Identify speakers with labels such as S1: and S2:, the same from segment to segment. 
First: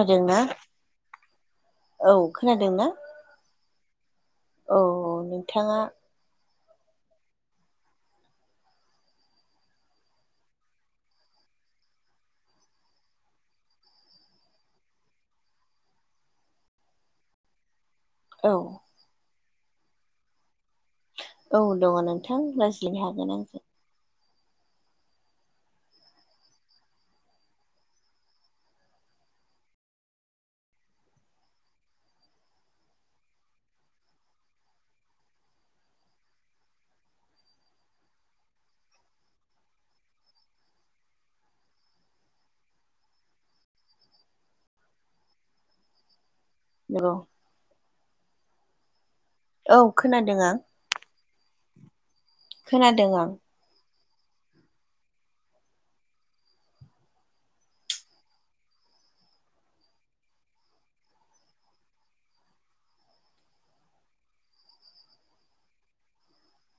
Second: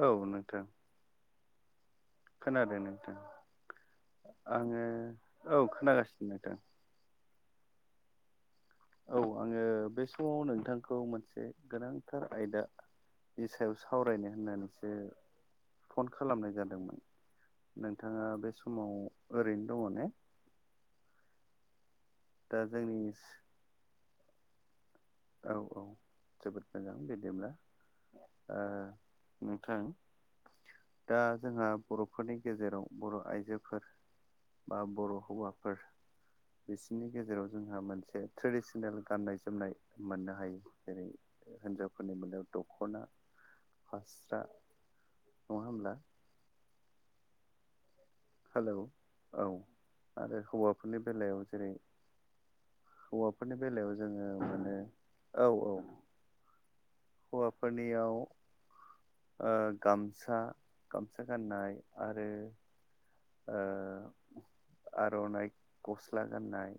S1: औ नोंथां
S2: औ खोनादों ना
S1: आङो औ
S2: नोंथाङा
S1: खोनागासिनो नोंथां औ आङो बे समाव नोंथांखौ मोनसे गोनांथार आयदा बे सायाव सावरायनो होननानैसो फन खालामनाय जादोंमोन नोंथाङा
S2: औ
S1: बे समाव ओरैनो दङ ने
S2: औ दङ नोंथां
S1: दा जोंनि
S2: रायजालायनो हागोन आंजों
S1: औ औ जोबोद मोजां बिदिब्ला अ नोंथां दा जोंहा बर'फोरनि गेजेराव बर' आइजोफोर बा बर' हौवाफोर बिसिनि गेजेराव जोंहा मोनसे ट्रेडिसनेल गाननाय जोमनाय मोननो हायो जेरै हिनजावफोरनि मोनायाव दख'ना [unintelligible] फास्रा नङा होमब्ला
S2: नंगौ [unintelligible]
S1: हेल'
S2: औ खोनादों आं
S1: बेफोरनि बेलायाव जेरै
S2: खोनादों आं
S1: हौवाफोरनि बेलायाव जोङो मोनो औ औ हौवाफोरनियाव गामसा गामसा गाननाय आरो ओ आर'नाइ गस्ला गाननाय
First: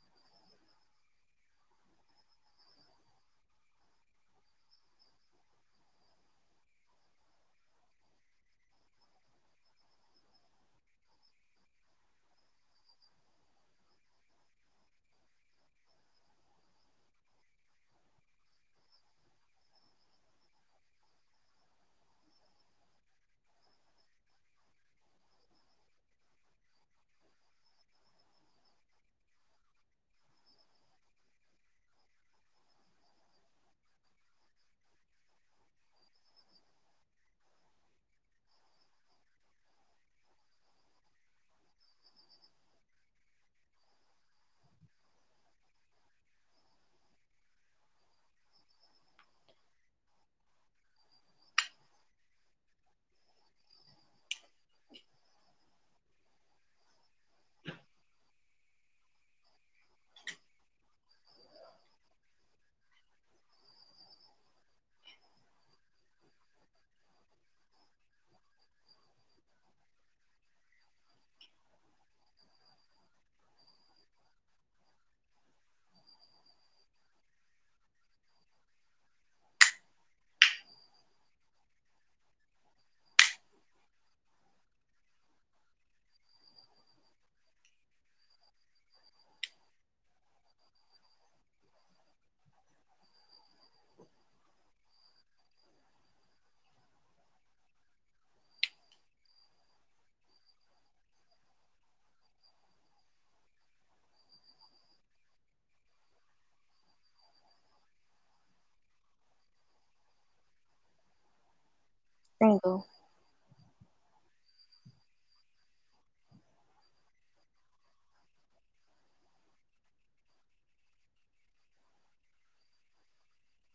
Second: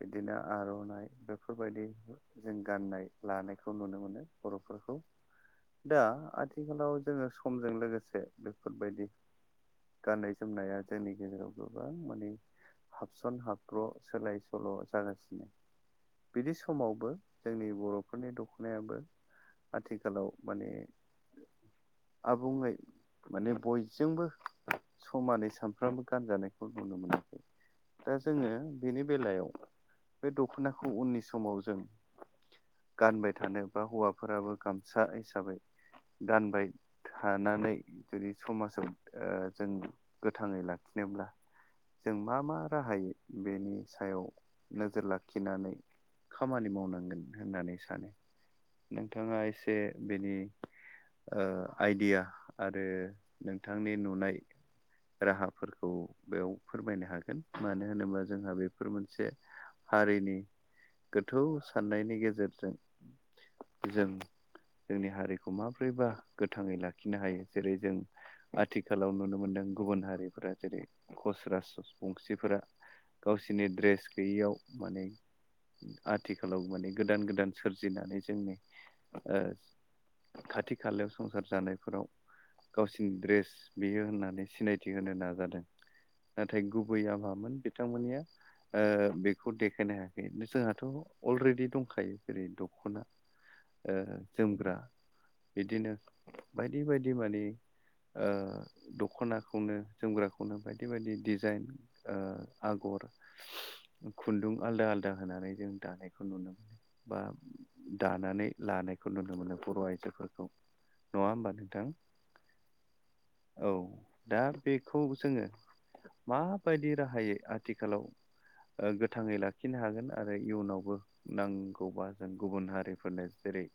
S1: बिदिनो आर'नाइ बेफोरबायदि जों गाननाय लानायखौ नुनो मोनो बर'फोरखौ। दा आथिखालाव जोङो समजों लोगोसे बेफोरबायदि गाननाय जोमनाया जोंनि गेजेराव गोबां माने हाबसन हाब्र' सोलाय सोल' जागासिनो। बिदि समावबो जोंनि बर'फोरनि दख'नायाबो आथिखालाव माने आबुङै माने बयजोंबो समानै सानफ्रोमबो गानजानायखौ नुनो मोनो। दा जोङो बेनि बेलायाव बे दख'नाखौ उननि समाव जों गानबाय थानो, बा हौवाफोराबो गामसा हिसाबै गानबाय थानानै जुदि समाजाव ओ जों गोथाङै लाखिनोब्ला जों मा मा राहायै बेनि सायाव नोजोर लाखिनानै खामानि मावनांगोन होननानै सानो। नोंथाङा एसे बेनि ओ आइडिया आरो नोंथांनि नुनाय राहाफोरखौ बेयाव फोरमायनो हागोन। मानो होनोबा जोंहा बेफोर मोनसे हारिनि गोथौ साननायनि गेजेरजों जों। जोंनि हारिखौ माब्रैबा गोथाङै लाखिनो हायो। जेरै जों आथिखालाव नुनो मोनदों गुबुन हारिफोरा जेरै खस राजबंसिफोरा गावसोरनि ड्रेस गैयैयाव माने आथिखालाव माने गोदान गोदान सोरजिनानै जोंनि ओ खाथि खालायाव संसार जानायफोराव गावसिनि ड्रेस बियो होननानै सिनायथि होनो नाजादों नाथाय गुबै आ मामोन बिथांमोननिया ओ बेखौ देखायनो हायाखै। जोंहाथ' अलरेडि दंखायो‌। जेरै दख'ना ओ जोमग्रा। बिदिनो बायदि बायदि माने ओ द खनाखौनो जोमग्राखौनो बायदि बायदि डिजाइन ओ आगर खुन्दुं आलदा आलदा होनानै जों दानायखौ नुनो मोनो। बा दानानै लानायखौ नुनो मोनो बर' आइजोफोरखौ। नङा होमबा नोंथां?
S2: नंगौ।
S1: औ दा बेखौ जोङो माबायदि राहायै आथिखालाव ओ गोथाङै लाखिनो हागोन। आरो इयुनावबो नांगौबा जों गुबुन हारिफोरनो जेरै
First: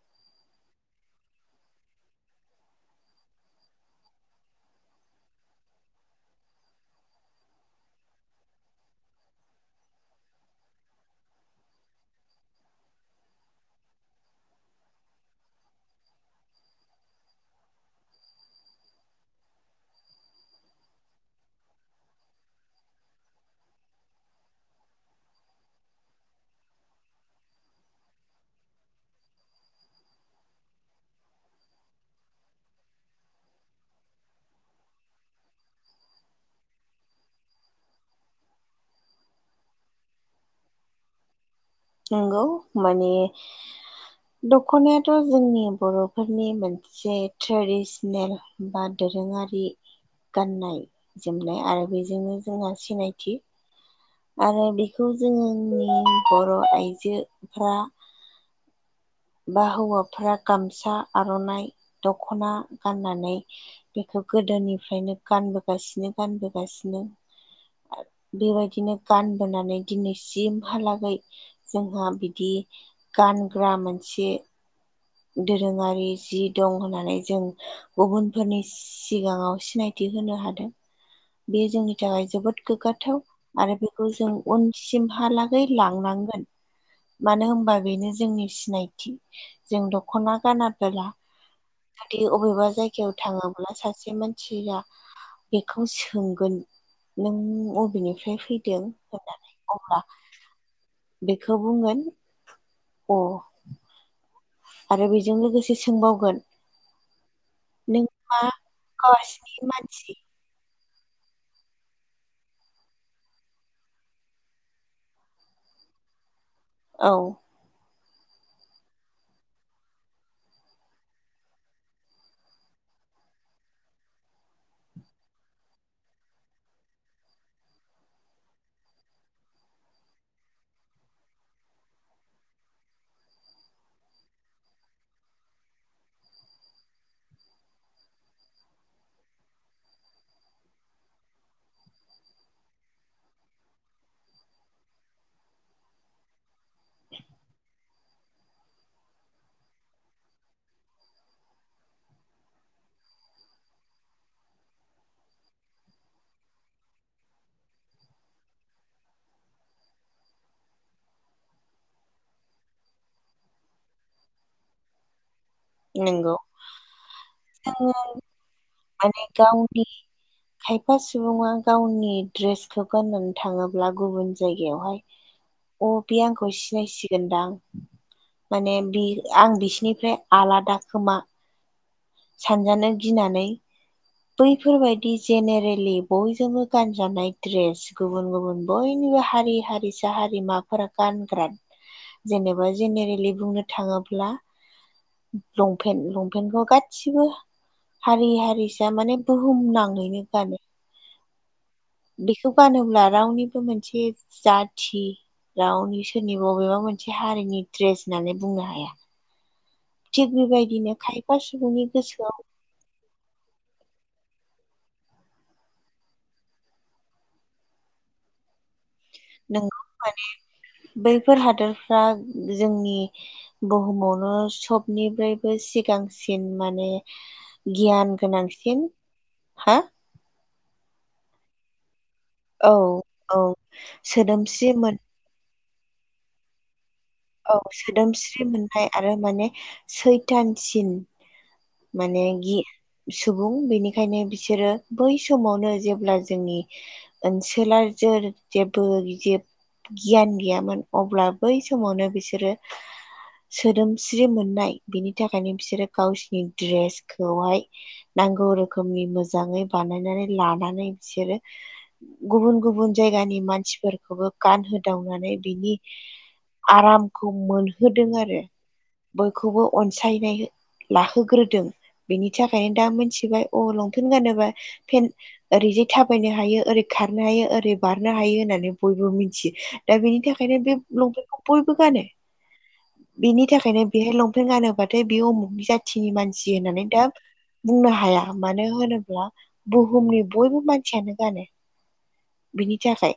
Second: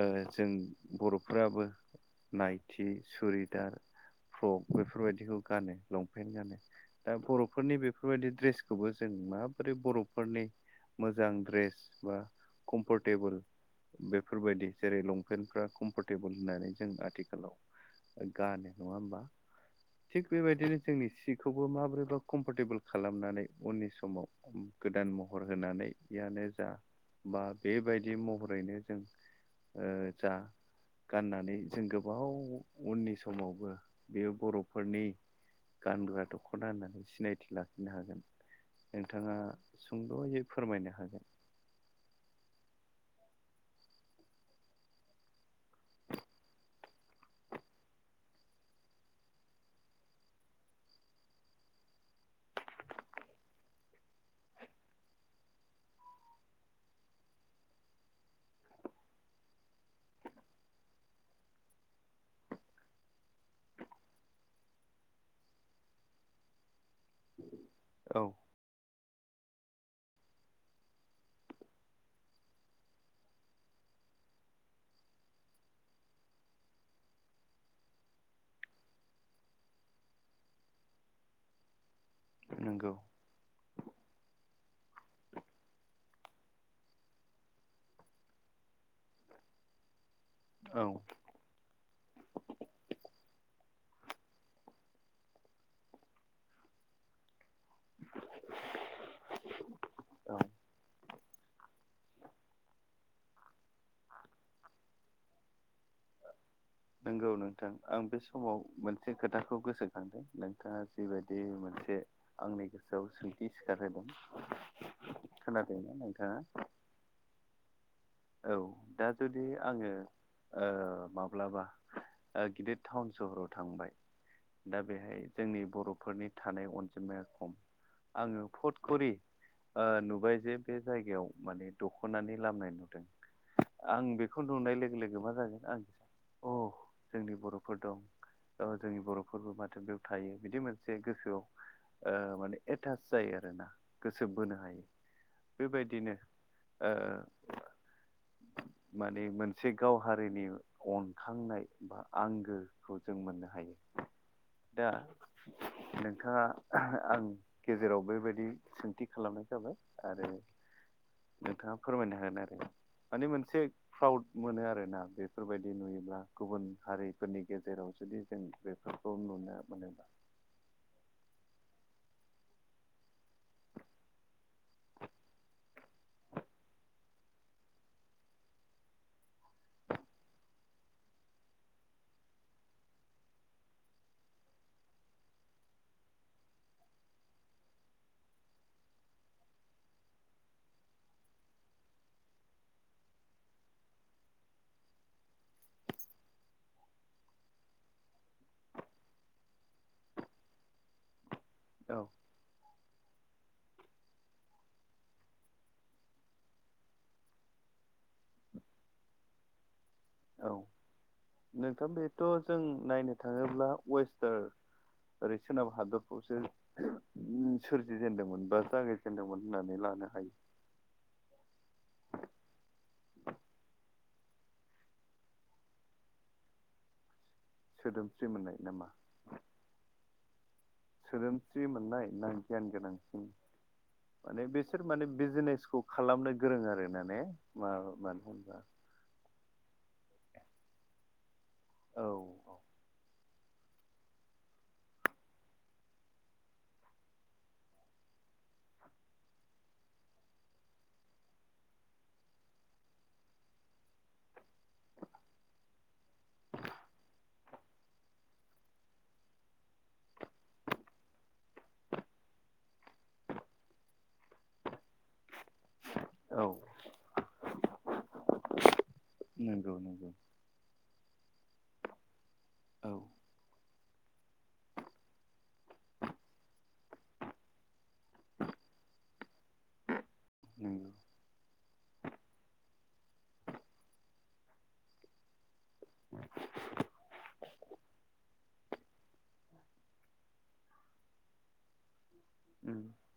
S1: ओ जों बर'फोराबो नायथि, सुरिदार फ्रक बेफोरबायदिखौ गानो लंफेन्ट गानो। दा बर'फोरनि बेफोरबायदि ड्रेसखौबो जों माबोरै बर'फोरनि मोजां ड्रेस बा कमफर्टेबोल बेफोरबायदि जेरै लंपेन्टफ्रा कम्फरटेबोल होननानै जों आथिखालाव गानो नंङा होमबा? थिग बेबायदिनो जोंनि सिखौबो माबोरैबा कमफरटेबोल खालामनानै उननि समाव गोदान महर होनानैयानो जा बा बेबायदि महरैनो जों जा गाननानै जों गोबाव उननि समावबो बेयो बर'फोरनि गानग्रा दख'ना होननानै सिनायथि लाखिनो हागोन। नोंथांङा सुंद'ययै फोरमायनो हागोन।
S2: नंगौ माने दख'नायाथ' जोंनि बर'फोरनि मोन जे ट्रेडिसनेल बा दोरोंङारि गाननाय जोमनाय आरो बेजोंनो जोंहा सिनायथि आरो बिखौ जोंनि बर' आइजोफ्रा बा हौवाफोरा गामसा, आर'नाइ, दख'ना गाननानै बेखौ गोदोनिफ्रायनो गानबोगासिनो गानबोगासिनो
S1: औ।
S2: बेबायदिनो गानबोनानै दिनैसिमहालागै जोंहा बिदि गानग्रा मोनसे दोरोङारि जि दं होननानै जों गुबुनफोरनि सि सिगाङाव सिनायथि होनो हादों बे जोंनि थाखाय जोबोद
S1: नंगौ
S2: गोग्गाथाव। आरो बेखौ जों उनसिमहालागै लांनांगोन। मानो होमबा बेनो जोंनि सिनायथि जों दख'ना
S1: औ
S2: गानाबोला माने अबेबा जायगायाव थाङाब्ला सासे मानसिया बेखौ सोंगोन। नों अबेनिफ्राय फैदों होननानै अब्ला
S1: औ
S2: बेखौ बुंगोन अ आरो बेजों लोगोसे सोंबावगोन
S1: नंगौ नोंथां आं
S2: नों
S1: बे
S2: मा
S1: समाव मोनसे खोथाखौ
S2: कासनि मानसि
S1: गोसोखांदों नों नाङा जि बादि मोनसे आंनि गोसोआव सोंथि सिखारहोदों। खोनादों ना नोंथांङा?
S2: औ।
S1: औ दा जुदि आंङो ओ माब्लाबा ओ गिदिद टाउन सहराव थांबाय दा बेहाय जोंनि बर'फोरनि थानाय अनजिमाया खम आंङो फथखरि ओ नुबाय जे बे जायगायाव माने दख'नानि लामनाय नु आं बेखौ नुनाय लोगो लोगो मा जागोन आं अ अह जोंनि बर'फोर दं। अ जोंनि बर'फोरबो माथो बेयाव थायो बिदि मोनसे गोसोआव ओ माने एटास जायो आरोना गोसो बोनो हायो बेबायदिनो ओ माने मोनसे गाव हारिनि अनखांनाय बा आंगोखौ जों मोननो हायो दा नोंथांङा आं गेजेराव बेबायदि सोंथि खालामनाय जाबाय आरो नोंथांङा फोरमायनो हागोन आरो माने मोनसे फ्राउद मोनो आरोना बे बेफोर बायदि नुयोब्ला
S2: नंगौ
S1: गुबुन हारिफोरनि गेजेराव
S2: जोङो
S1: जुदि जों बेफोरखौ
S2: माने
S1: नुनो
S2: गावनि
S1: मोनोब्ला
S2: खायफा सुबुंङा गावनि दड्रेसखौ गाननानै थाङोब्ला गुबुन जायगायावहाय अ बे आंखौ सिनायसिगोनदां माने बे आं बिसिनिफ्राय आलादा खोमा सानजानो गिनानै बैफोर बायदि जेनेरेलि बयजोंबो गानजानाय दड्रेस गुबुन गुबुन बयनिबो हारि हारिसा हारिमाफोरा गानग्रा जेनेबा जेनेरेलि बुंनो थाङोब्ला लंपेन्ट लंपेन्टखौ गासिबो हारि हारिसा माने बुहुम नाङैनो गानो।
S1: औ।
S2: बेखौ गानोब्ला रावनिबो मोनसे जाथि रावनि सोरनिबा बबेबा मोनसे हारिनि दड्रेस होननानै बुंनो हाया। थिग
S1: औ
S2: बेबायदिनो खायफा सुबुंनि
S1: नोंथां बेथ'
S2: गोसोआव
S1: जों नायनो थाङोब्ला वेस्टार्न ओरै सोनाब हादरफ्रावसो सोरजि जेनदोंमोन बा जागाय
S2: नोंगौ माने बैफोर हादोरफ्रा जोंनि बुहुमावनो सबनिफ्रायबो सिगांसिन माने गियान
S1: सोदोमस्रि मोननाय नामा
S2: गोनांसिन हा
S1: सोदोमस्रि मोननाय ना गियान
S2: औ
S1: गोनांथि
S2: औ
S1: माने
S2: सोदोमस्रि
S1: बिसोर
S2: मोन
S1: माने बिजनेसखौ खालामनो गोरों आरो माने
S2: औ सोदोमस्रि मोनथाय आरो माने सैथानसिन
S1: औ
S2: माने गि सुबुं बेनिखायनो बिसोरो बै समावनो जेब्ला जोंनि ओनसोला जों जेबो गि गियान गैयामोन अब्ला बै समावनो बिसोरो सोदोमस्रि मोननाय बिनि थाखायनो बिसोरो गावसिनि ड्रेसखौहाय नांगौ रोखोमनि मोजाङै बानायनानै लानानै बिसोरो गुबुन गुबुन जायगानि मानसिफोरखौबो गानहोदावनानै बिनि
S1: औ
S2: आराम मोनहोदों आरो बयखौबो
S1: नंगौ नंगौ
S2: अनसायनाय लाहोग्रोदों। बिनि थाखायनो दा
S1: औ
S2: मोनथिबाय अ लंपेेनट गानोबा पेन ओरैजे थाबायनो हायो ओरै खारनो हायो ओरै बारनो हायो होननानै बयबो मिथियो दा बेनि थाखायनो बे
S1: नंगौ
S2: लंपेन्टखौ बयबो गानो बेनि थाखायनो बेहाय लंपेन्ट गानोबाथाय बे उमुगनि जा जाथिनि मानसि होननानै दा बुंनो हाया। मानो होनोब्ला बुहुमनि बयबो मानसियानो गानो। बिनि
S1: उम
S2: थाखाय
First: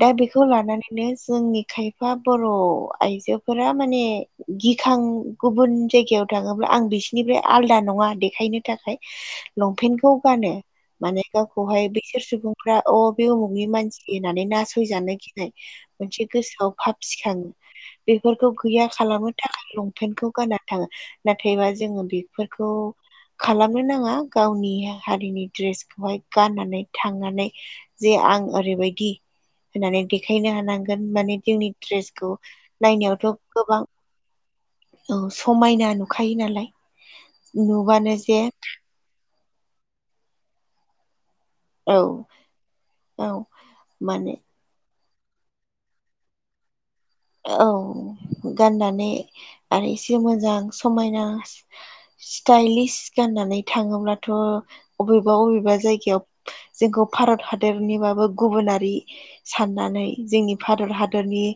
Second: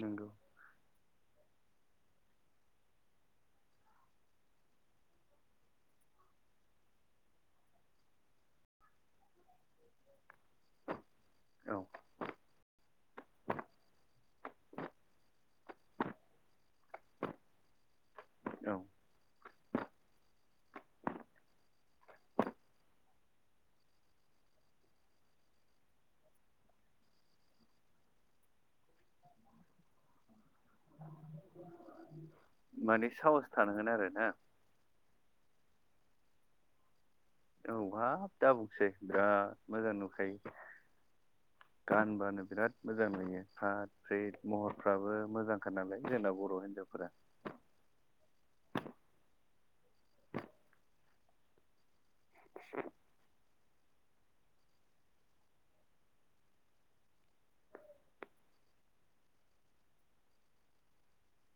S2: दा
S1: नंगौ
S2: बेखौ लानानैनो जोंनि खायफा बर' आइजो फोर माने गिखां गुबुन जायगायाव थाङोब्ला आं बिसिोरनिफ्राय आलदा नङा देखायनो थाखाय लंपेन्टखौ गानो माने
S1: औ
S2: गावखौहाय बैसोर सुबुं फ्रा अ बे उमुगनि मानसि होननानै नासयजानो गिनाय मोनसे गोसोआव फाब सिखाङो बेफोरखौ
S1: औ
S2: गैया खालामनो थाखाय लंपेेनटखौ गानना थाङो। नाथायबा जोङो बेफोरखौ खालामनो नाङा गावनि हारिनि ड्रेसखौहाय गाननानै थांनानै जे आं ओरैबायदि होननानै देखायनो हानांगोन माने जोंनि दड्रेसखौ
S1: माने साहस थानांगोन आरो ना।
S2: औ समायना नुखायो नालाय। नुबानो
S1: औहाबाब
S2: जे
S1: दा बुंसै बिराद मोजां नुखायो।
S2: औ
S1: गानबानो बिराद मोजां
S2: औ
S1: नुयो फाथ
S2: माने
S1: फेट महर फाबो मोजांखाार नालाय जोंना बर' हिनजावफोरा
S2: औ गाननानै आरो एसे मोजां समायना स्टाइलिस गाननानै थाङोब्लाथ' अबेबा अबेबा जायगायाव जोंखौ भारत हादरनिबाबो गुबुनारि साननानै जोंनि भारत हादरनि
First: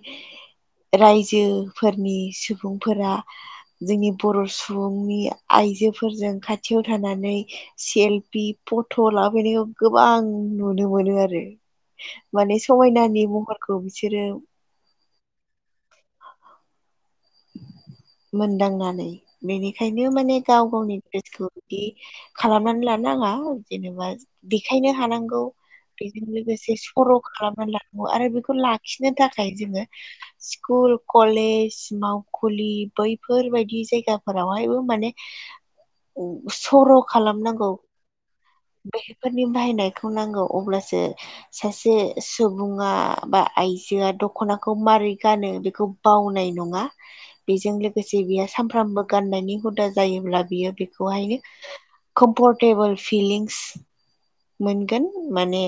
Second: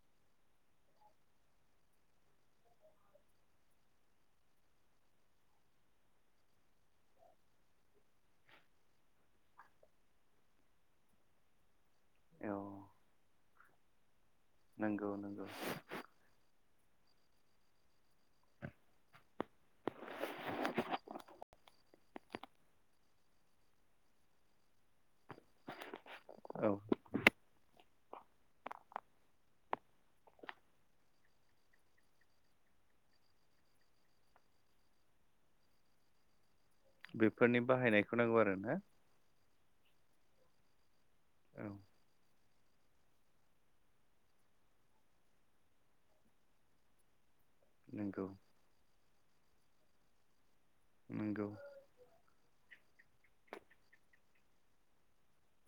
S2: रायजोफोरनि सुबुंफोरा जोंनि बर' सुबुंनि आइजोफोरजों खाथियाव थानानै सेलफि फट' लाबनायखौ गोबां नुनो मोनो आरो।
S1: औ
S2: माने समायनानि महरखौ बिसोरो
S1: नंगौ नंगौ।
S2: मोनदांनानै बेनिखायनो माने गाव गावनि नोजोरखौ बिदि खालामनानै लानो नाङा जेनेबा देखायनो हानांगौ बेजों
S1: औ
S2: लोगोसे सर' खालामना लानांगौ आरो बेखौ लाखिनो थाखाय जोङो स्कुल कलेज मा बैफोरबायायदि जायगाफोरावहायबो माने सरक
S1: बेफोरनि बाहायनायखौ नांगौ आरो ना।
S2: फोरनि बाहायनायखौ नांगौ अब्लासो
S1: औ
S2: सासे सुबुङा बा आइजोआ दख'नाखौ माबारै गानो बेखौ बावनाय नङा। बेजों लोगोसे
S1: नंगौ
S2: बियो सानफ्रामबो गाननायनि हुदा जायोब्ला बियो बेखौहायनो
S1: नंगौ
S2: कम्फरटेबोल फिलिंस मोनगोन माने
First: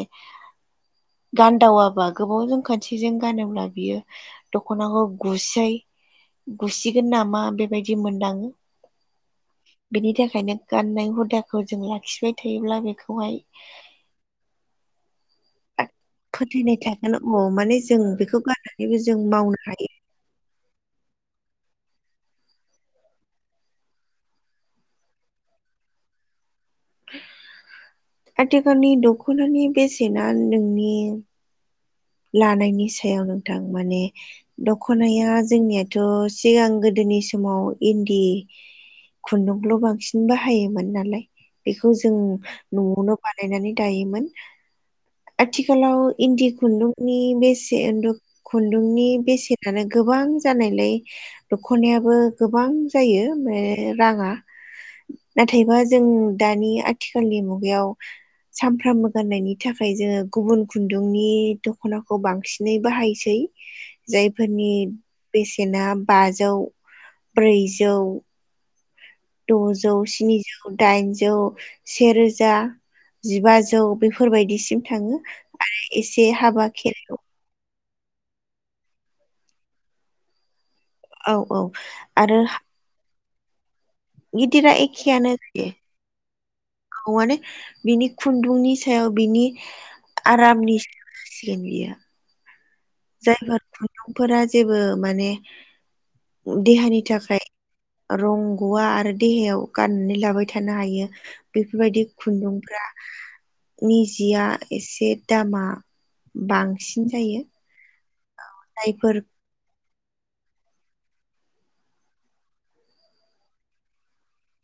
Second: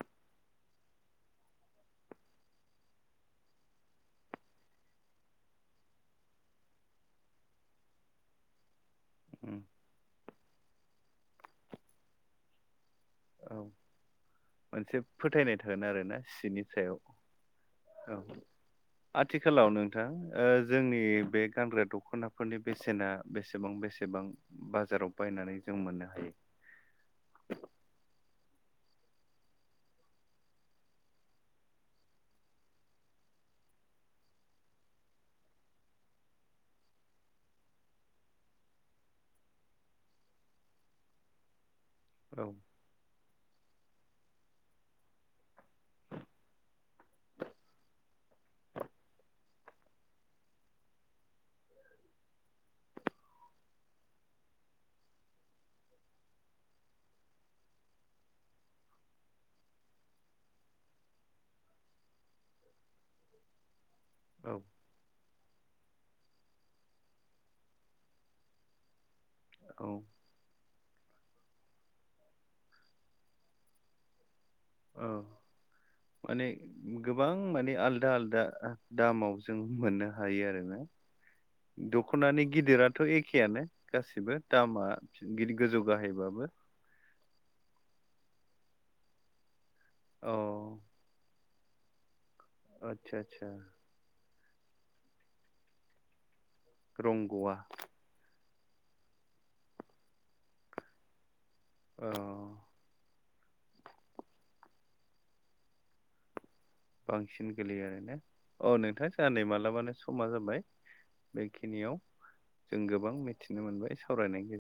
S2: गानदावाबा गोबावजों खोंनसेजों गानोब्ला बियो दखनाखौ गुसै गुसिगोन नामा बेबायदि मोनदाङो
S1: उम
S2: बेनि थाखायनो गाननाय हुदाखौ जों लाखिबाय थायोब्ला बेखौ
S1: औ मोनसे फोथायनाय थागोन आरोना सिनि
S2: फोथायनाय
S1: सायाव
S2: थागोन अ माने जों
S1: औ
S2: बेखौ गाननानैबो जों मावनो
S1: आथिखालाव
S2: हायो
S1: नोंथां जोंनि बे गानग्रा दख'नाफोरनि बेसेना बेसेबां बेसेबां बाजाराव बायनानै जों मोननो हायो
S2: आथिखालनि दख'नानि बेसेना नोंनि लानायनि सायाव नोंथां माने दख'नाया जोंनियाथ' सिगां गोदोनि समाव इन्दि खुन्दुंल' बांसिन बाहायोमोन नालाय बेखौ जों
S1: औ
S2: न'आवनो बानायनानै दायोमोन आथिखालाव इन्दि खुन्दुं नि बेसे खुन्दुंनि बेसेनानो गोबां जानायलाय दख'नायाबो गोबां जायो माने राङा नाथायबा जों दानि आथिखालनि मुगायाव सामफ्रामबो गाननायनि थाखाय जोङो गुबुन खुन्दुंनि दख'नाखौ बांसिनै बाहायसै
S1: औ
S2: जायफोरनि बेसेना बाजौ ब्रैजौ
S1: औ
S2: द'जौ स्निजौ दाइनजौ सेरोजा जिबाजौ बेफोरबायदिसिम
S1: औ
S2: थाङो आरो एसे
S1: माने
S2: हाबा खेराय
S1: गोबां माने आलदा आलदा दामाव जों मोननो हायो आरोना
S2: औ औ आरो
S1: दख'नानि गिदिराथ' एखेयानो गासिबो
S2: गिदिरा
S1: दामा गिदिर गोजौ बाहायबाबो
S2: औ माने बिनि खुन्दुंनि सायाव बिनि
S1: अ
S2: आरामनि सायाव जासिगोन बियो
S1: आदसा आदसा
S2: जायफोर खुन्दुंफोरा जेबो माने देहानि थाखाय
S1: रंग'आ
S2: रंग'वा आरो देहायाव गाननानै लाबाय थानो हायो बेफोरबायदि
S1: अ
S2: खुन्दुंफ्रा नि जिया एसे दामा बांसिन जायो
S1: बांसिन गोलैयो आरोना औ नोंथां
S2: जायफोर
S1: जाहा नै मालाबानो समा जाबाय बेखिनियाव जों गोबां मिथिनो मोनबाय सावरायनाय गेजेरजों